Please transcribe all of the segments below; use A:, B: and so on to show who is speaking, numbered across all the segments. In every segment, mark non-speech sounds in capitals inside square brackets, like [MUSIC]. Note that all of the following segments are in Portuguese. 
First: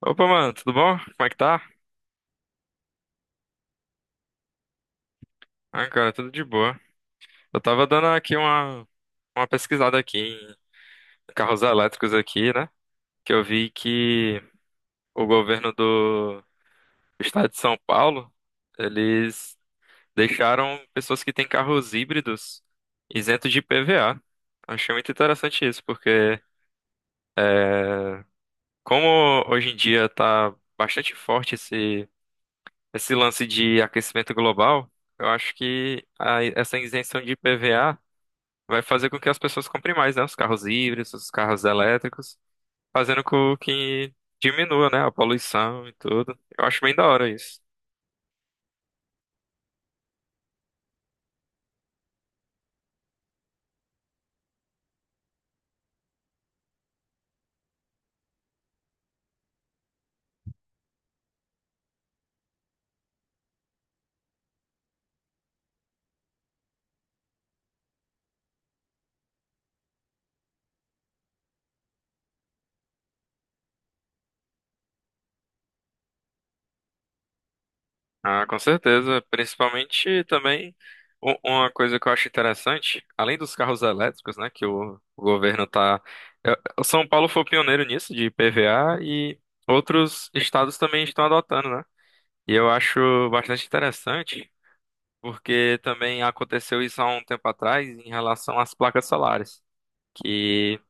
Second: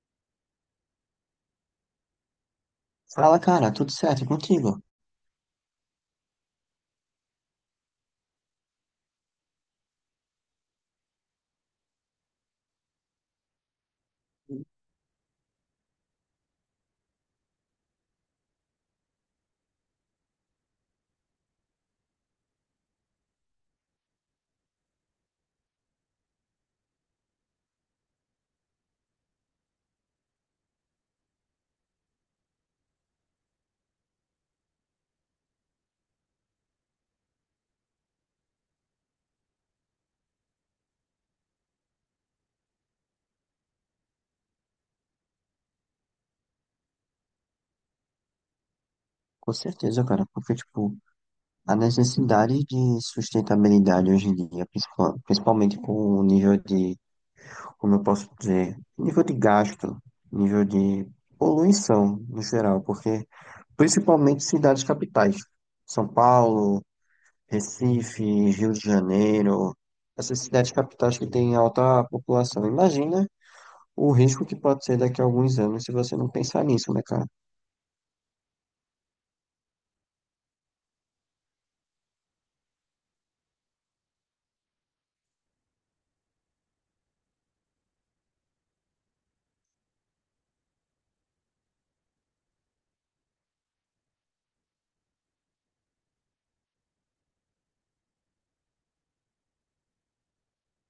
A: Opa, mano, tudo bom? Como é que tá?
B: Fala, cara, tudo certo e contigo?
A: Ah, cara, tudo de boa. Eu tava dando aqui uma pesquisada aqui em carros elétricos aqui, né? Que eu vi que o governo do estado de São Paulo, eles deixaram pessoas que têm carros híbridos isentos de IPVA. Achei muito interessante isso, porque é, como hoje em dia tá bastante forte esse lance de aquecimento global, eu acho que essa isenção de IPVA vai fazer com que as pessoas comprem mais, né? Os carros híbridos, os carros elétricos, fazendo com que diminua, né? A poluição e tudo. Eu acho bem da hora isso.
B: Com certeza, cara, porque, tipo, a necessidade de sustentabilidade hoje em dia, principalmente com o nível de, como eu posso dizer, nível de gasto, nível de poluição no geral, porque principalmente cidades capitais, São Paulo, Recife, Rio de Janeiro, essas cidades capitais que têm alta população. Imagina o risco que pode ser daqui a alguns anos se você não pensar nisso, né, cara?
A: Ah, com certeza. Principalmente também uma coisa que eu acho interessante, além dos carros elétricos, né? Que o governo tá. O São Paulo foi o pioneiro nisso, de IPVA, e outros estados também estão adotando, né? E eu acho bastante interessante, porque também aconteceu isso há um tempo atrás em relação às placas solares. Que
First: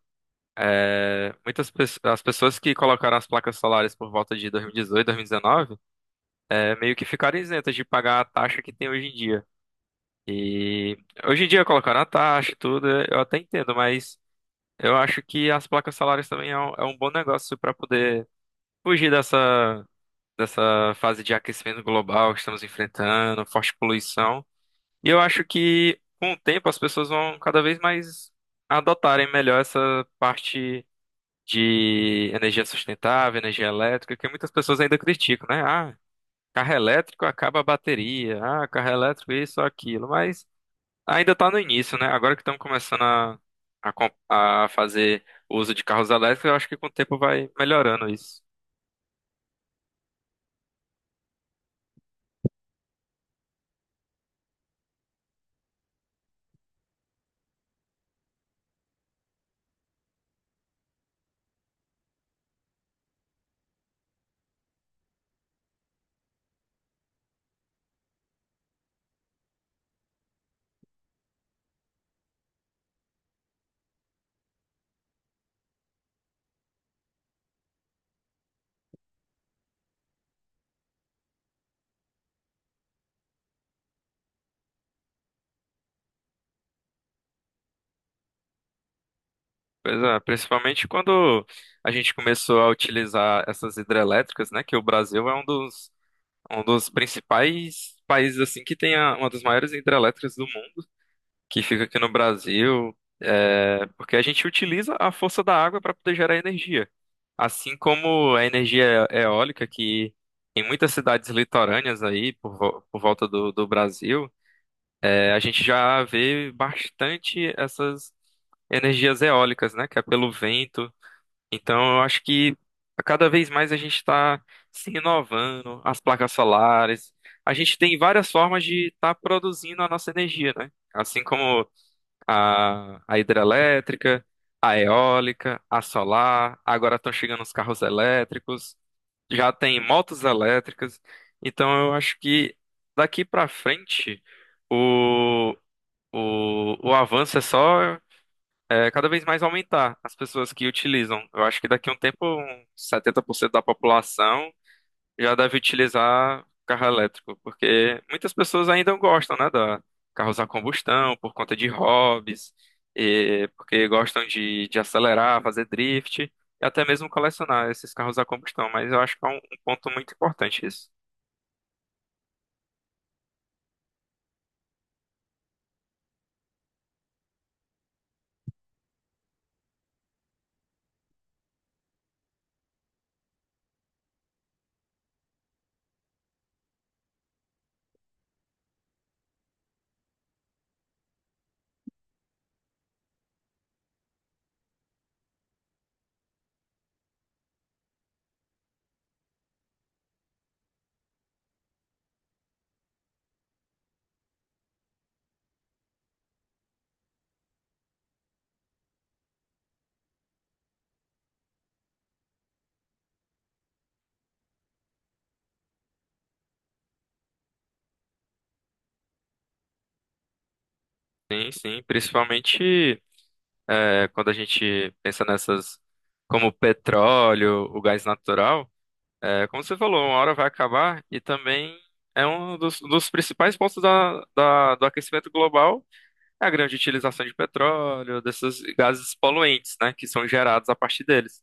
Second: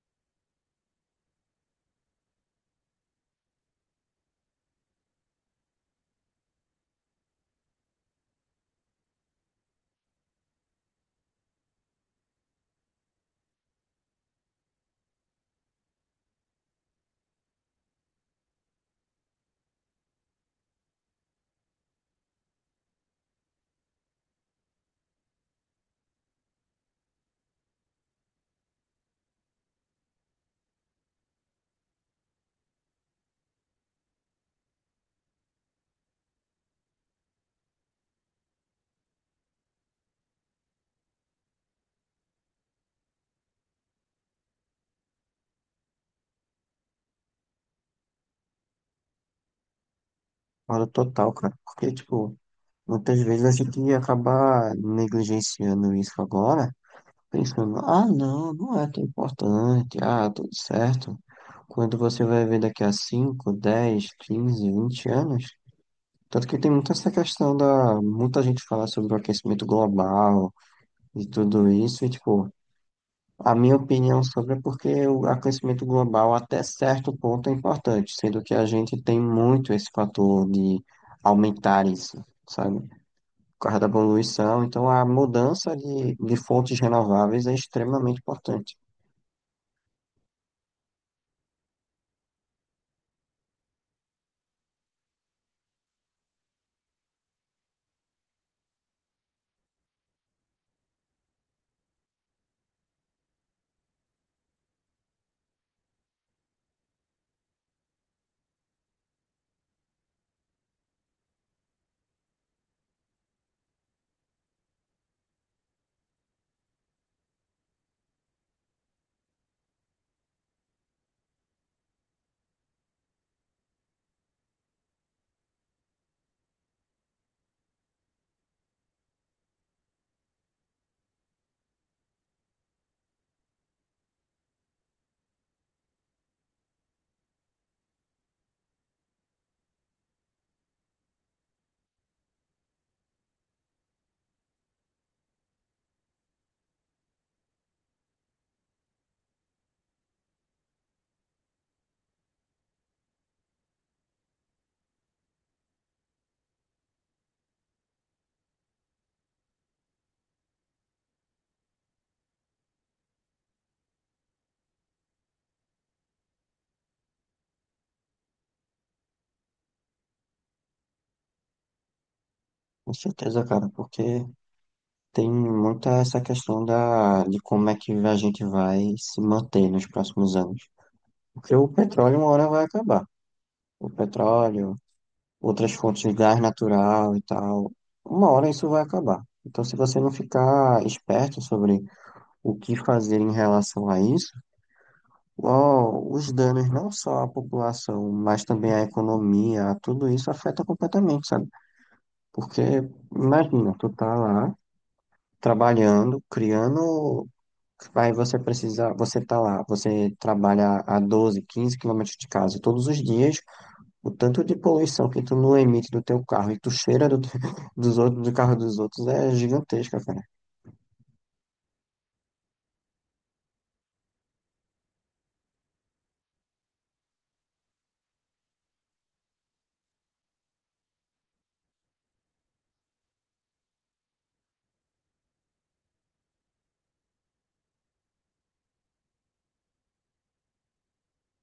A: muitas pessoas, as pessoas que colocaram as placas solares por volta de 2018, 2019, meio que ficaram isentas de pagar a taxa que tem hoje em dia. E hoje em dia colocaram a taxa e tudo, eu até entendo, mas eu acho que as placas solares também é um bom negócio para poder fugir dessa fase de aquecimento global que estamos enfrentando, forte poluição. E eu acho que com o tempo as pessoas vão cada vez mais adotarem melhor essa parte de energia sustentável, energia elétrica, que muitas pessoas ainda criticam, né? Ah, carro elétrico acaba a bateria, ah, carro elétrico isso, aquilo, mas ainda está no início, né? Agora que estamos começando a fazer uso de carros elétricos, eu acho que com o tempo vai melhorando isso.
B: Concordo total, cara. Porque, tipo, muitas vezes a gente acaba negligenciando isso agora, pensando, ah, não, não é tão importante, ah, tá tudo certo. Quando você vai ver daqui a 5 10 15 20 anos, tanto que tem muita essa questão da, muita gente fala sobre o aquecimento global e tudo isso, e, tipo, a minha opinião sobre é porque o aquecimento global até certo ponto é importante, sendo que a gente tem muito esse fator de aumentar isso, sabe? Por causa da poluição, então a mudança de fontes renováveis é extremamente importante.
A: Pois é, principalmente quando a gente começou a utilizar essas hidrelétricas, né? Que o Brasil é um dos principais países assim que tem uma das maiores hidrelétricas do mundo. Que fica aqui no Brasil, porque a gente utiliza a força da água para poder gerar energia. Assim como a energia eólica, que em muitas cidades litorâneas aí, por volta do Brasil, a gente já vê bastante essas energias eólicas, né? Que é pelo vento. Então, eu acho que cada vez mais a gente está se inovando, as placas solares. A gente tem várias formas de estar produzindo a nossa energia, né? Assim como a hidrelétrica, a eólica, a solar, agora estão chegando os carros elétricos, já tem motos elétricas, então eu acho que daqui para frente o, o avanço é só cada vez mais aumentar as pessoas que utilizam. Eu acho que daqui a um tempo, uns 70% da população já deve utilizar carro elétrico, porque muitas pessoas ainda gostam, né, da carros a combustão por conta de hobbies, e porque gostam de acelerar, fazer drift e até mesmo colecionar esses carros a combustão. Mas eu acho que é um ponto muito importante isso.
B: Com certeza, cara, porque tem muita essa questão da, de como é que a gente vai se manter nos próximos anos. Porque o petróleo uma hora vai acabar. O petróleo, outras fontes de gás natural e tal. Uma hora isso vai acabar. Então, se você não ficar esperto sobre o que fazer em relação a isso, ó, os danos não só à população, mas também à economia, tudo isso afeta completamente, sabe? Porque, imagina, tu tá lá trabalhando, criando. Aí você precisa, você tá lá, você trabalha a 12 15 quilômetros de casa todos os dias. O tanto de poluição que tu não emite do teu carro e tu cheira do, [LAUGHS] dos outros, do carro dos outros é gigantesca, cara.
A: Sim, sim, principalmente quando a gente pensa nessas como o petróleo, o gás natural, como você falou, uma hora vai acabar e também é um dos principais pontos do aquecimento global. É a grande utilização de petróleo, desses gases poluentes, né, que são gerados a partir deles.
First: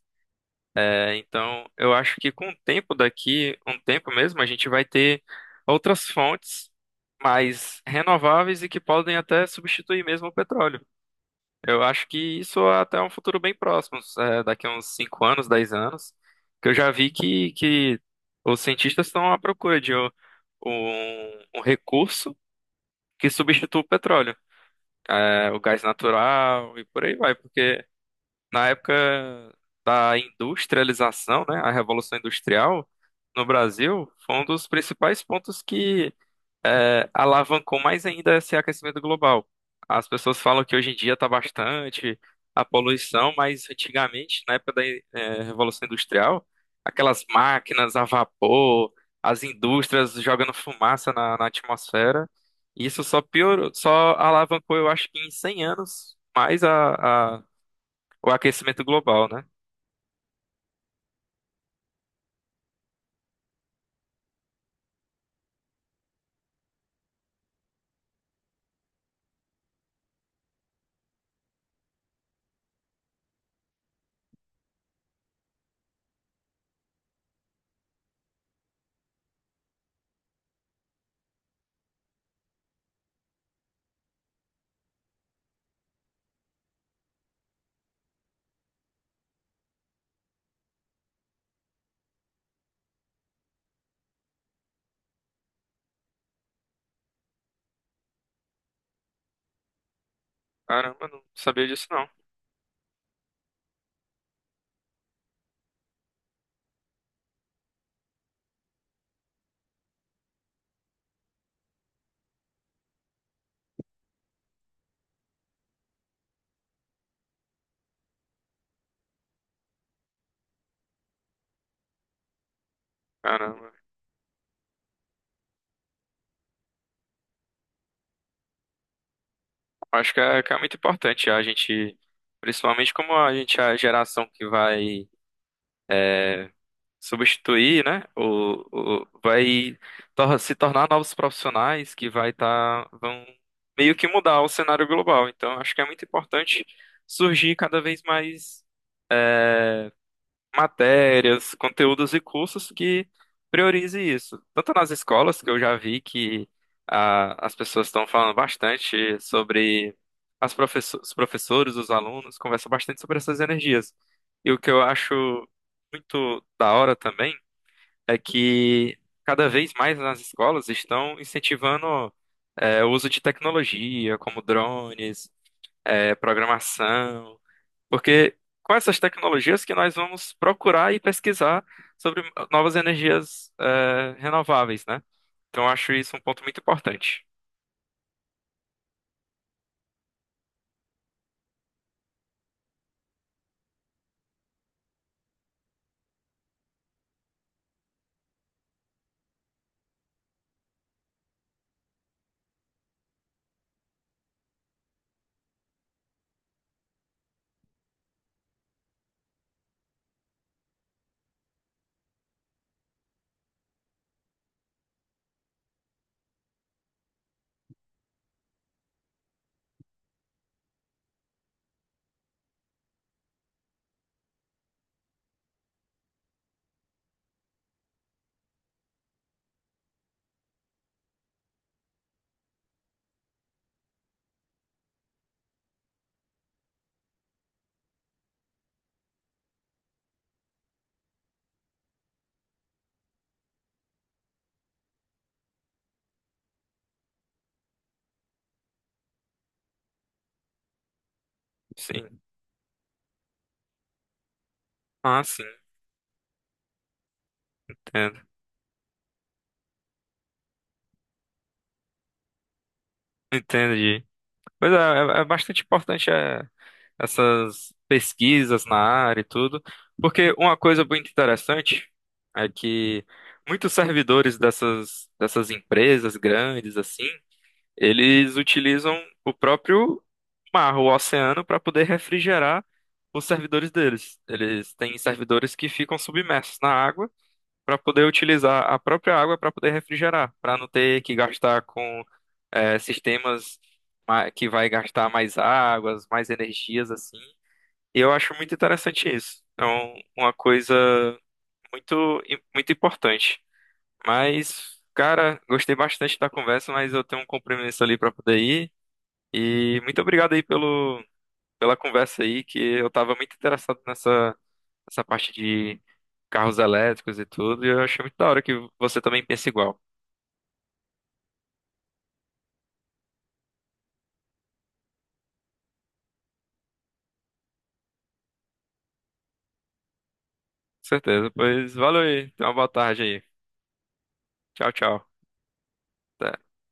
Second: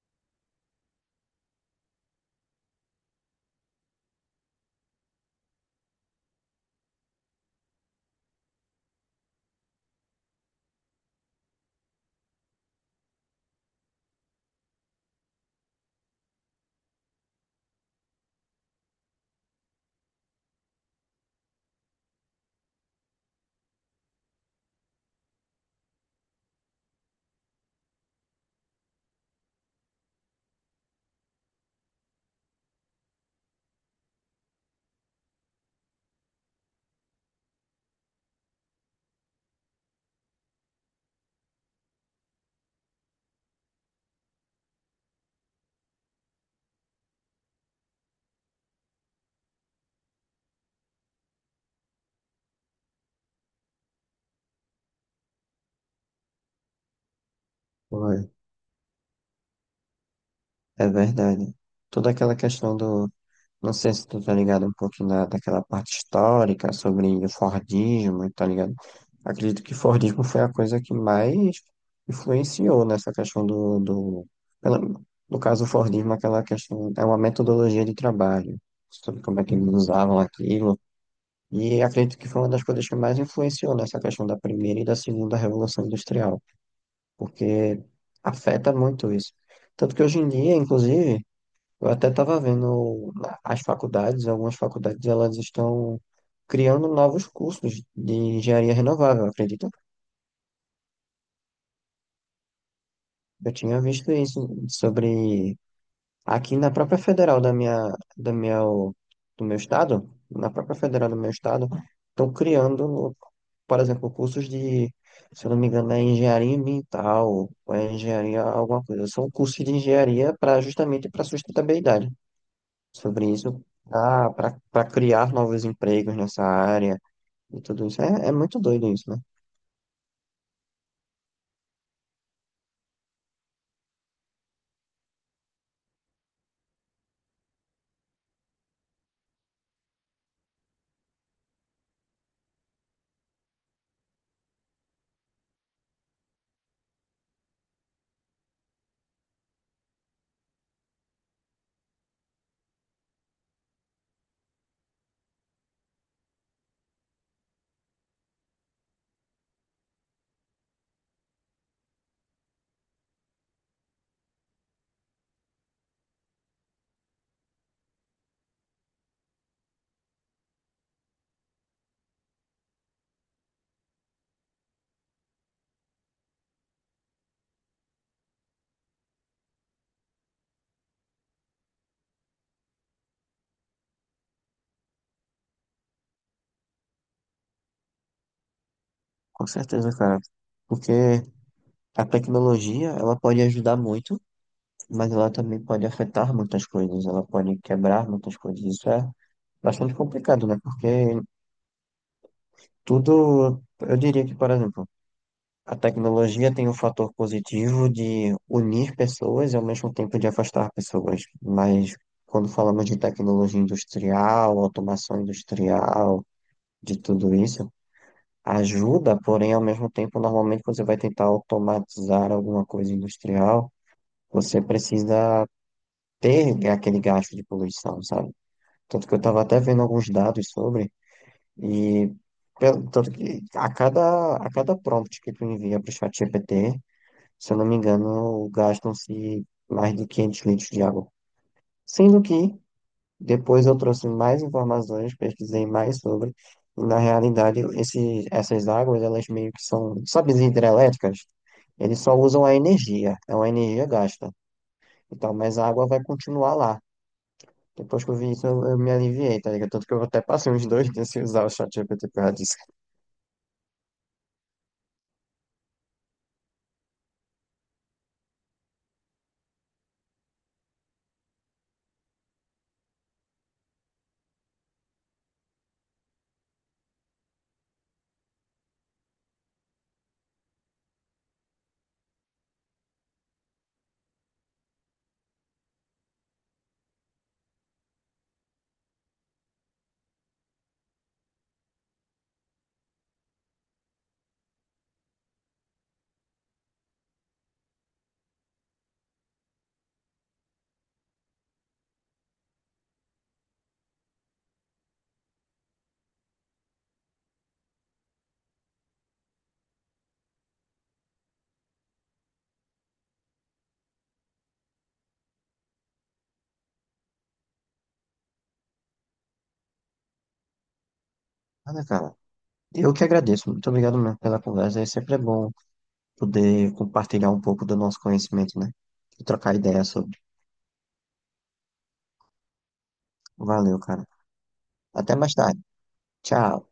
A: Então, eu acho que com o tempo daqui, um tempo mesmo, a gente vai ter outras fontes mais renováveis e que podem até substituir mesmo o petróleo. Eu acho que isso é até um futuro bem próximo, daqui a uns 5 anos, 10 anos, que eu já vi que os cientistas estão à procura de um recurso que substitua o petróleo o gás natural e por aí vai, porque na época da industrialização, né, a Revolução Industrial no Brasil foi um dos principais pontos que alavancou mais ainda esse aquecimento global. As pessoas falam que hoje em dia está bastante a poluição, mas antigamente, na época da Revolução Industrial, aquelas máquinas a vapor, as indústrias jogando fumaça na atmosfera, isso só piorou, só alavancou, eu acho que em 100 anos, mais
B: Pô, é
A: o aquecimento global, né?
B: é verdade. Toda aquela questão do. Não sei se tu tá ligado um pouquinho da, daquela parte histórica sobre o Fordismo, tá ligado? Acredito que Fordismo foi a coisa que mais influenciou nessa questão do pela- no caso, o Fordismo, aquela questão, é uma metodologia de trabalho, sobre como é que eles usavam aquilo. E acredito que foi uma das coisas que mais influenciou nessa questão da primeira e da segunda revolução industrial, porque afeta muito isso. Tanto que hoje em dia, inclusive, eu até estava vendo as faculdades, algumas faculdades, elas estão criando novos cursos de engenharia renovável, acredita?
A: Caramba, não sabia disso não.
B: Eu tinha visto isso sobre aqui na própria federal da minha, do meu estado, na própria federal do meu estado, estão criando, por exemplo, cursos de, se eu não me engano, é engenharia ambiental, ou é engenharia alguma coisa. São cursos de engenharia para justamente para sustentabilidade. Sobre isso,
A: Caramba.
B: para criar novos empregos nessa área e tudo isso. É, é muito doido isso, né?
A: Acho que é muito importante a gente, principalmente como a gente é a geração que vai substituir, né? Vai se tornar novos profissionais que vai estar vão meio que mudar o cenário global. Então, acho que é muito importante surgir cada vez mais matérias, conteúdos e cursos que priorize isso. Tanto nas escolas, que eu já vi que as pessoas estão falando bastante sobre os professores, os alunos, conversam bastante sobre essas energias. E o que eu acho muito da hora também é que cada vez mais nas escolas estão incentivando o uso de tecnologia, como drones, programação. Porque com essas tecnologias que nós vamos procurar e pesquisar sobre novas energias renováveis, né? Então eu acho isso um ponto muito importante.
B: Com certeza, cara. Porque a tecnologia, ela pode ajudar muito, mas ela também pode afetar muitas coisas, ela pode quebrar muitas coisas. Isso é bastante complicado, né? Porque tudo, eu diria que, por exemplo, a tecnologia tem o fator positivo de unir pessoas e, ao mesmo tempo, de afastar pessoas. Mas quando falamos de tecnologia industrial, automação industrial, de tudo isso, ajuda, porém ao mesmo tempo, normalmente quando você vai tentar automatizar alguma coisa industrial, você precisa ter aquele gasto de poluição, sabe? Tanto que eu estava até vendo alguns dados sobre e tanto que a cada prompt que tu envia para o ChatGPT, se eu não me engano, gastam-se mais de 500 litros de água. Sendo que, depois eu trouxe mais informações, pesquisei mais sobre, e na realidade, esse, essas águas, elas meio que são, sabe, as hidrelétricas? Eles só
A: Sim.
B: usam a energia, é uma energia gasta.
A: Ah,
B: Então,
A: sim,
B: mas a água vai continuar lá. Depois que eu
A: entendo.
B: vi isso, eu, me aliviei, tá ligado? Tanto que eu até passei uns dois dias sem usar o ChatGPT por causa disso.
A: Entendi. Pois é, bastante importante essas pesquisas na área e tudo, porque uma coisa muito interessante é que muitos servidores dessas empresas grandes, assim, eles utilizam o próprio mar, o oceano, para poder refrigerar os servidores deles. Eles têm servidores que ficam submersos na água para poder utilizar a própria água para poder refrigerar, para não ter que gastar com sistemas que vai gastar mais águas, mais energias assim. E eu acho muito interessante isso. É uma coisa muito importante. Mas, cara, gostei bastante da conversa, mas eu tenho um compromisso ali para poder ir. E muito obrigado aí pela conversa aí, que eu estava muito interessado nessa parte de carros elétricos e tudo, e eu achei muito da hora que você também pensa igual. Com
B: Nada, cara. Eu que agradeço. Muito obrigado mesmo pela conversa. É sempre bom poder compartilhar um pouco do nosso conhecimento, né? E trocar ideias sobre.
A: certeza. Pois valeu aí, tenha uma boa tarde aí.
B: Valeu, cara.
A: Tchau, tchau.
B: Até mais tarde.
A: Até.
B: Tchau.